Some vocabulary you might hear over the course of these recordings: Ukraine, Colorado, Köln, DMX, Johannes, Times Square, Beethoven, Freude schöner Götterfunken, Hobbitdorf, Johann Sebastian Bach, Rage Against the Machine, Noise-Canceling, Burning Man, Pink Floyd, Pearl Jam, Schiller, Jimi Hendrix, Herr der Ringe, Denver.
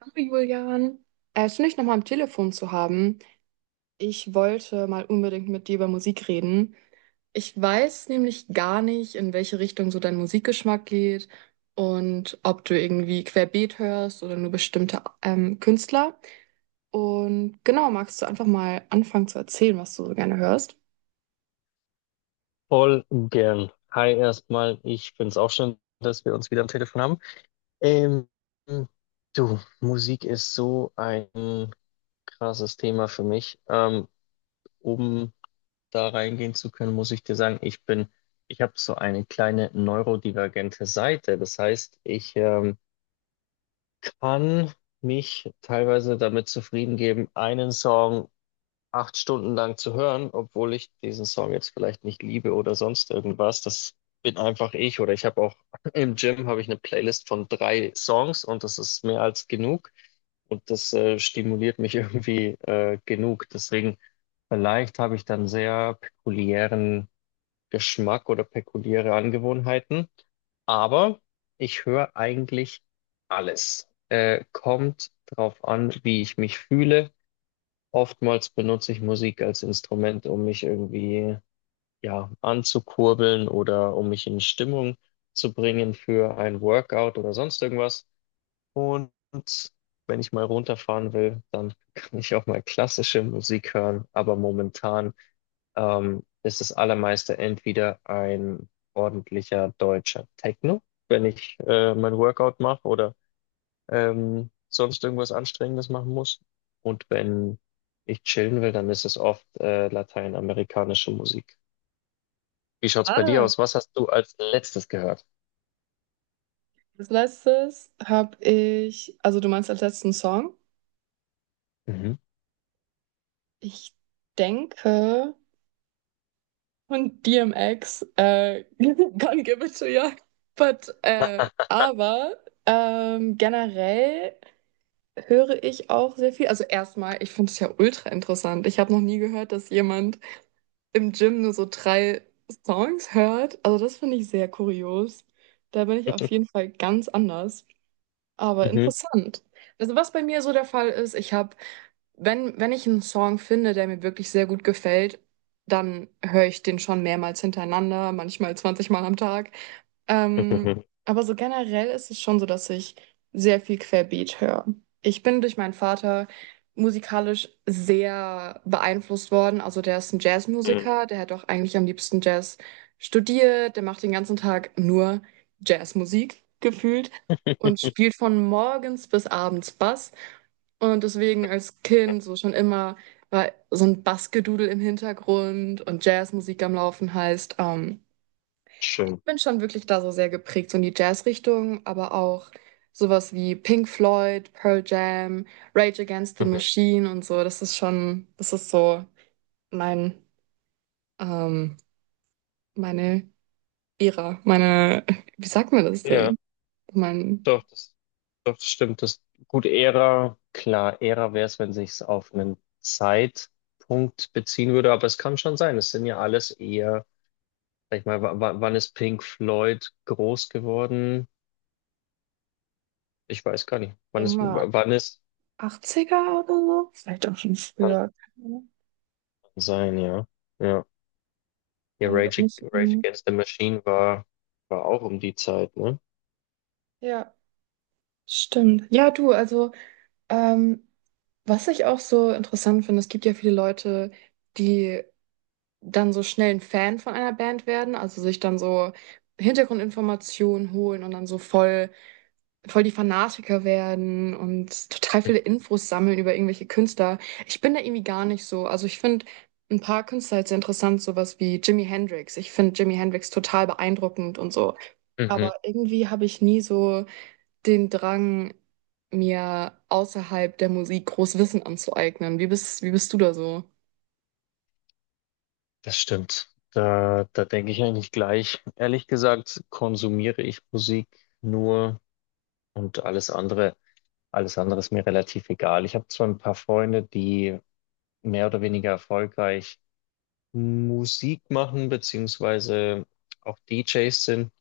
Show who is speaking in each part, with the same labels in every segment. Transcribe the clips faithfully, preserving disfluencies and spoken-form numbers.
Speaker 1: Hallo Julian, äh, schön, dich nochmal am Telefon zu haben. Ich wollte mal unbedingt mit dir über Musik reden. Ich weiß nämlich gar nicht, in welche Richtung so dein Musikgeschmack geht und ob du irgendwie querbeet hörst oder nur bestimmte ähm, Künstler. Und genau, magst du einfach mal anfangen zu erzählen, was du so gerne hörst?
Speaker 2: Voll gern. Hi erstmal, ich find's auch schön, dass wir uns wieder am Telefon haben. Ähm, Du, Musik ist so ein krasses Thema für mich. Ähm, um da reingehen zu können, muss ich dir sagen, ich bin, ich habe so eine kleine neurodivergente Seite. Das heißt, ich ähm, kann mich teilweise damit zufrieden geben, einen Song acht Stunden lang zu hören, obwohl ich diesen Song jetzt vielleicht nicht liebe oder sonst irgendwas. Das bin einfach ich oder ich habe auch im Gym habe ich eine Playlist von drei Songs und das ist mehr als genug und das äh, stimuliert mich irgendwie äh, genug. Deswegen vielleicht habe ich dann sehr pekuliären Geschmack oder pekuliäre Angewohnheiten, aber ich höre eigentlich alles. Äh, kommt drauf an, wie ich mich fühle. Oftmals benutze ich Musik als Instrument, um mich irgendwie, ja, anzukurbeln oder um mich in Stimmung zu bringen für ein Workout oder sonst irgendwas. Und wenn ich mal runterfahren will, dann kann ich auch mal klassische Musik hören. Aber momentan, ähm, ist das allermeiste entweder ein ordentlicher deutscher Techno, wenn ich, äh, mein Workout mache oder ähm, sonst irgendwas Anstrengendes machen muss. Und wenn ich chillen will, dann ist es oft äh, lateinamerikanische Musik. Wie schaut's bei dir
Speaker 1: Ah,
Speaker 2: aus? Was hast du als letztes gehört?
Speaker 1: als letztes habe ich, also du meinst als letzten Song?
Speaker 2: Mhm.
Speaker 1: Ich denke. Und D M X, äh, can't give it to you. But, äh, aber ähm, generell höre ich auch sehr viel. Also erstmal, ich finde es ja ultra interessant. Ich habe noch nie gehört, dass jemand im Gym nur so drei Songs hört. Also das finde ich sehr kurios. Da bin ich auf jeden Fall ganz anders. Aber
Speaker 2: Mhm.
Speaker 1: interessant. Also was bei mir so der Fall ist, ich habe, wenn, wenn ich einen Song finde, der mir wirklich sehr gut gefällt, dann höre ich den schon mehrmals hintereinander, manchmal zwanzig Mal am Tag. Ähm,
Speaker 2: Mhm.
Speaker 1: aber so generell ist es schon so, dass ich sehr viel Querbeet höre. Ich bin durch meinen Vater musikalisch sehr beeinflusst worden. Also der ist ein
Speaker 2: Mhm.
Speaker 1: Jazzmusiker, der hat auch eigentlich am liebsten Jazz studiert, der macht den ganzen Tag nur Jazzmusik gefühlt und spielt von morgens bis abends Bass. Und deswegen als Kind so schon immer war so ein Bassgedudel im Hintergrund und Jazzmusik am Laufen heißt, ähm,
Speaker 2: Schön.
Speaker 1: bin schon wirklich da so sehr geprägt, so in die Jazzrichtung, aber auch sowas wie Pink Floyd, Pearl Jam, Rage Against the
Speaker 2: Mhm.
Speaker 1: Machine und so. Das ist schon, das ist so mein, ähm, meine Ära, meine, wie sagt man das
Speaker 2: Ja,
Speaker 1: denn? Mein,
Speaker 2: doch, das, doch, das stimmt. Das, gut, Ära, klar, Ära wäre es, wenn sich's auf einen Zeitpunkt beziehen würde, aber es kann schon sein. Es sind ja alles eher, sag ich mal, wa- wa- wann ist Pink Floyd groß geworden? Ich weiß gar nicht, wann
Speaker 1: denk
Speaker 2: es,
Speaker 1: mal,
Speaker 2: wann es...
Speaker 1: Achtziger oder so? Vielleicht auch schon
Speaker 2: Kann
Speaker 1: früher. Keine Ahnung.
Speaker 2: sein, ja. Ja, ja
Speaker 1: Weiß ich auch
Speaker 2: Rage,
Speaker 1: nicht so
Speaker 2: Ag- Rage
Speaker 1: genau.
Speaker 2: Against the Machine war, war auch um die Zeit, ne?
Speaker 1: Ja, stimmt. Ja, du, also, ähm, was ich auch so interessant finde, es gibt ja viele Leute, die dann so schnell ein Fan von einer Band werden, also sich dann so Hintergrundinformationen holen und dann so voll voll die Fanatiker werden und total viele Infos sammeln über irgendwelche Künstler. Ich bin da irgendwie gar nicht so. Also ich finde ein paar Künstler jetzt interessant, sowas wie Jimi Hendrix. Ich finde Jimi Hendrix total beeindruckend und so.
Speaker 2: Mhm,
Speaker 1: Aber irgendwie habe ich nie so den Drang, mir außerhalb der Musik groß Wissen anzueignen. Wie bist, wie bist du da so?
Speaker 2: das stimmt. Da, da denke ich eigentlich gleich. Ehrlich gesagt, konsumiere ich Musik nur und alles andere, alles andere ist mir relativ egal. Ich habe zwar ein paar Freunde, die mehr oder weniger erfolgreich Musik machen, beziehungsweise auch D Js sind,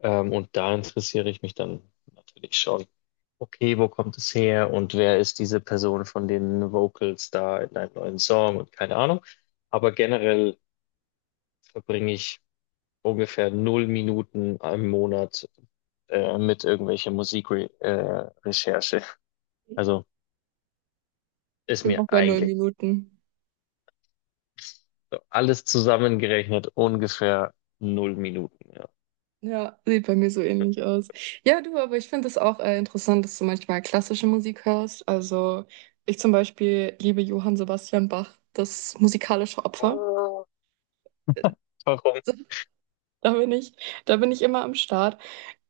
Speaker 2: ähm, und da interessiere ich mich dann natürlich schon. Okay, wo kommt es her und wer ist diese Person von den Vocals da in einem neuen Song und keine Ahnung. Aber generell verbringe ich ungefähr null Minuten im Monat äh, mit irgendwelcher Musikrecherche. Äh, Recherche. Also
Speaker 1: Ich
Speaker 2: ist
Speaker 1: bin
Speaker 2: mir
Speaker 1: auch bei neun
Speaker 2: eigentlich
Speaker 1: Minuten.
Speaker 2: so alles zusammengerechnet ungefähr null Minuten. Ja.
Speaker 1: Ja, sieht bei mir so ähnlich aus. Ja, du, aber ich finde es auch äh, interessant, dass du manchmal klassische Musik hörst. Also ich zum Beispiel liebe Johann Sebastian Bach, das musikalische Opfer.
Speaker 2: Oh, warum?
Speaker 1: Da bin ich, da bin ich immer am Start.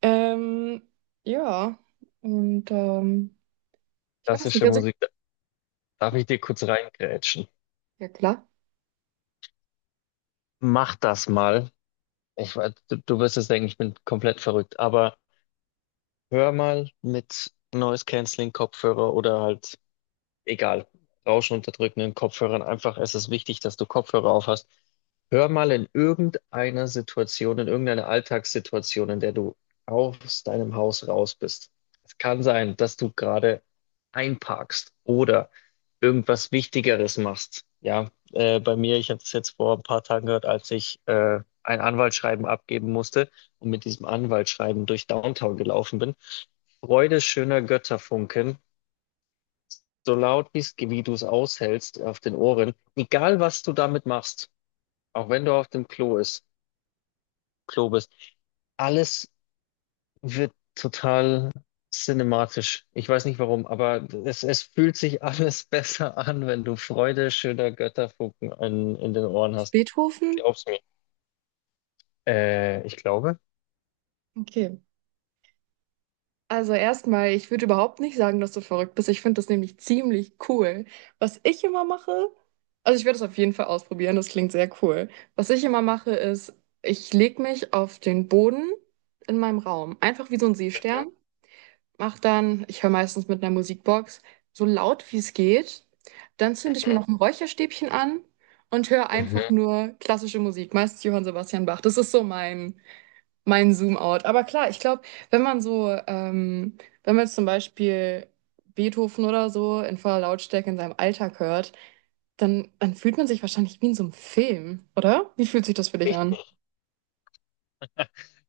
Speaker 1: Ähm, ja, und ähm, ich weiß nicht,
Speaker 2: Klassische
Speaker 1: also
Speaker 2: Musik. Darf ich dir kurz reingrätschen?
Speaker 1: ja klar,
Speaker 2: Mach das mal. Ich, weiß, du, du wirst es denken, ich bin komplett verrückt, aber hör mal mit Noise-Canceling-Kopfhörer oder halt, egal, rauschunterdrückenden Kopfhörern. Einfach, es ist wichtig, dass du Kopfhörer auf hast. Hör mal in irgendeiner Situation, in irgendeiner Alltagssituation, in der du aus deinem Haus raus bist. Es kann sein, dass du gerade einparkst oder irgendwas Wichtigeres machst. Ja, äh, bei mir, ich habe das jetzt vor ein paar Tagen gehört, als ich äh, ein Anwaltsschreiben abgeben musste und mit diesem Anwaltsschreiben durch Downtown gelaufen bin. Freude schöner Götterfunken, so laut bist, wie du es aushältst auf den Ohren, egal was du damit machst, auch wenn du auf dem Klo ist, Klo bist, alles wird total cinematisch. Ich weiß nicht warum, aber es, es fühlt sich alles besser an, wenn du Freude schöner Götterfunken in, in den Ohren
Speaker 1: ist
Speaker 2: hast.
Speaker 1: Beethoven?
Speaker 2: Glaub's mir. Äh, ich glaube.
Speaker 1: Okay. Also erstmal, ich würde überhaupt nicht sagen, dass du verrückt bist. Ich finde das nämlich ziemlich cool. Was ich immer mache, also ich werde es auf jeden Fall ausprobieren, das klingt sehr cool. Was ich immer mache, ist, ich lege mich auf den Boden in meinem Raum, einfach wie so ein Seestern, mache dann, ich höre meistens mit einer Musikbox, so laut wie es geht. Dann zünde ich mir
Speaker 2: Mhm.
Speaker 1: noch ein Räucherstäbchen an und höre einfach
Speaker 2: Mhm.
Speaker 1: nur klassische Musik, meist Johann Sebastian Bach. Das ist so mein mein Zoom-out. Aber klar, ich glaube, wenn man so, ähm, wenn man jetzt zum Beispiel Beethoven oder so in voller Lautstärke in seinem Alltag hört, dann, dann fühlt man sich wahrscheinlich wie in so einem Film, oder? Wie fühlt sich das für dich an?
Speaker 2: Richtig.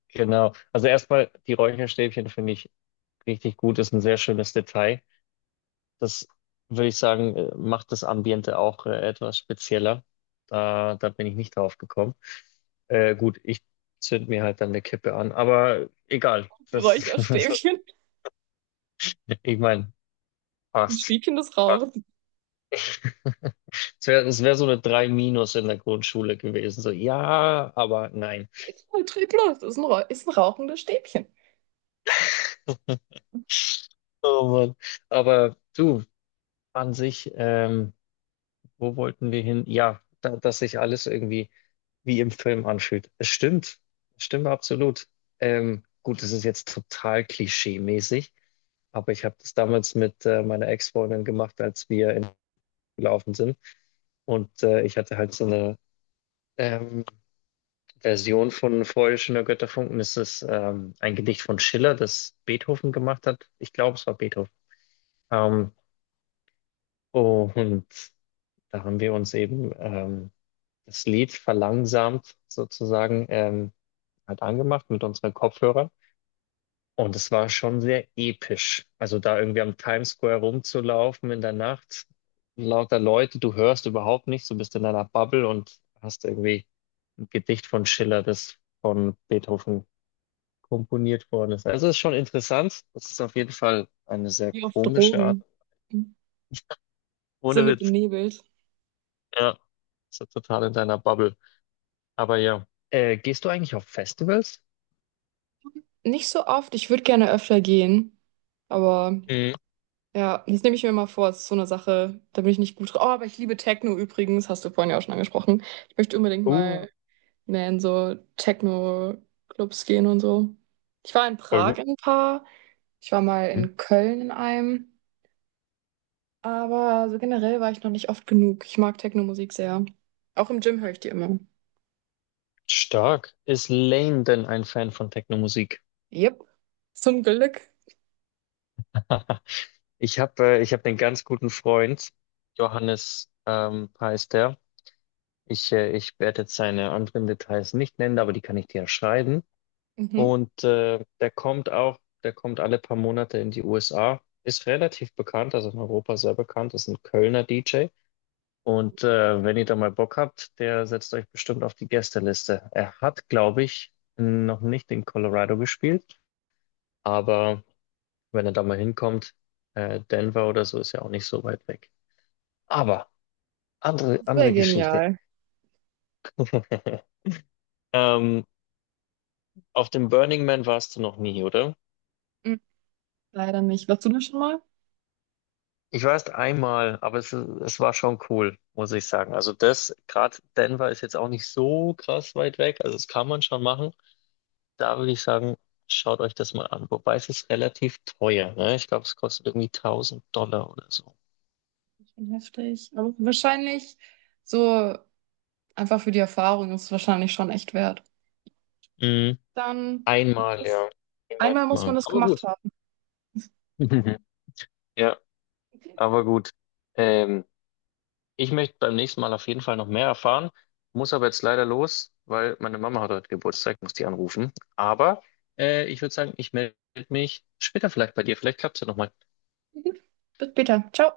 Speaker 2: Genau. Also erstmal die Räucherstäbchen finde ich richtig gut, ist ein sehr schönes Detail. Das würde ich sagen, äh, macht das Ambiente auch äh, etwas spezieller. Da, da bin ich nicht drauf gekommen. Äh, gut, ich zünd mir halt dann eine Kippe an, aber egal. Das,
Speaker 1: Räucherstäbchen,
Speaker 2: ich meine,
Speaker 1: ein
Speaker 2: passt.
Speaker 1: Stäbchen des
Speaker 2: Passt.
Speaker 1: Rauchens.
Speaker 2: Es wäre es wär so eine drei minus in der Grundschule gewesen. So, ja, aber nein.
Speaker 1: Trieb los, das ist ein, Rauch- ist ein rauchendes Stäbchen.
Speaker 2: Oh Mann. Aber du, an sich, ähm, wo wollten wir hin? Ja, da, dass sich alles irgendwie wie im Film anfühlt. Es stimmt, es stimmt absolut. Ähm, gut, es ist jetzt total klischee-mäßig, aber ich habe das damals mit äh, meiner Ex-Freundin gemacht, als wir in gelaufen sind. Und äh, ich hatte halt so eine ähm, Version von Freude schöner Götterfunken. Das ist ähm, ein Gedicht von Schiller, das Beethoven gemacht hat. Ich glaube, es war Beethoven. Ähm, und da haben wir uns eben ähm, das Lied verlangsamt sozusagen ähm, halt angemacht mit unseren Kopfhörern. Und es war schon sehr episch. Also da irgendwie am Times Square rumzulaufen in der Nacht, lauter Leute, du hörst überhaupt nichts, du bist in deiner Bubble und hast irgendwie ein Gedicht von Schiller, das von Beethoven komponiert worden ist. Also es ist schon interessant. Das ist auf jeden Fall eine sehr
Speaker 1: Wie auf
Speaker 2: komische Art.
Speaker 1: Drogen.
Speaker 2: Ohne
Speaker 1: Sinne
Speaker 2: Witz.
Speaker 1: benebelt.
Speaker 2: Ja, ist ja total in deiner Bubble. Aber ja, äh, gehst du eigentlich auf Festivals?
Speaker 1: Nicht so oft, ich würde gerne öfter gehen, aber.
Speaker 2: Mhm.
Speaker 1: Ja, das nehme ich mir mal vor. Das ist so eine Sache, da bin ich nicht gut drin. Oh, aber ich liebe Techno übrigens, hast du vorhin ja auch schon angesprochen. Ich möchte unbedingt
Speaker 2: Uh,
Speaker 1: mal mehr in so Techno-Clubs gehen und so. Ich war in
Speaker 2: voll gut.
Speaker 1: Prag in ein paar, ich war mal
Speaker 2: Mhm.
Speaker 1: in Köln in einem, aber so generell war ich noch nicht oft genug. Ich mag Techno-Musik sehr. Auch im Gym höre ich die immer.
Speaker 2: Stark. Ist Lane denn ein Fan von Techno-Musik?
Speaker 1: Yep, zum Glück.
Speaker 2: Ich habe äh, ich hab einen ganz guten Freund, Johannes ähm, heißt er. Ich, äh, ich werde jetzt seine anderen Details nicht nennen, aber die kann ich dir ja schreiben.
Speaker 1: Mhm.
Speaker 2: Und äh, der kommt auch, der kommt alle paar Monate in die U S A, ist relativ bekannt, also in Europa sehr bekannt, ist ein Kölner D J. Und äh, wenn ihr da mal Bock habt, der setzt euch bestimmt auf die Gästeliste. Er hat, glaube ich, noch nicht in Colorado gespielt, aber wenn er da mal hinkommt. Äh, Denver oder so ist ja auch nicht so weit weg. Aber andere,
Speaker 1: Das wäre
Speaker 2: andere Geschichte.
Speaker 1: genial.
Speaker 2: Ähm, auf dem Burning Man warst du noch nie, oder?
Speaker 1: Mhm. Leider nicht. Warst du da schon mal?
Speaker 2: Ich war erst einmal, aber es, es war schon cool, muss ich sagen. Also das, gerade Denver ist jetzt auch nicht so krass weit weg, also das kann man schon machen. Da würde ich sagen, schaut euch das mal an. Wobei es ist relativ teuer, ne? Ich glaube, es kostet irgendwie tausend Dollar oder so.
Speaker 1: Schon heftig. Aber wahrscheinlich so. Einfach für die Erfahrung ist es wahrscheinlich schon echt wert.
Speaker 2: Mhm.
Speaker 1: Dann,
Speaker 2: Einmal,
Speaker 1: das,
Speaker 2: ja.
Speaker 1: einmal
Speaker 2: Niemals
Speaker 1: muss man
Speaker 2: machen.
Speaker 1: das
Speaker 2: Aber
Speaker 1: gemacht
Speaker 2: gut.
Speaker 1: haben.
Speaker 2: Ja. Aber gut, ähm, ich möchte beim nächsten Mal auf jeden Fall noch mehr erfahren, muss aber jetzt leider los, weil meine Mama hat heute Geburtstag, muss die anrufen. Aber äh, ich würde sagen, ich melde mich später vielleicht bei dir. Vielleicht klappt es ja nochmal.
Speaker 1: Gut, bis später. Ciao.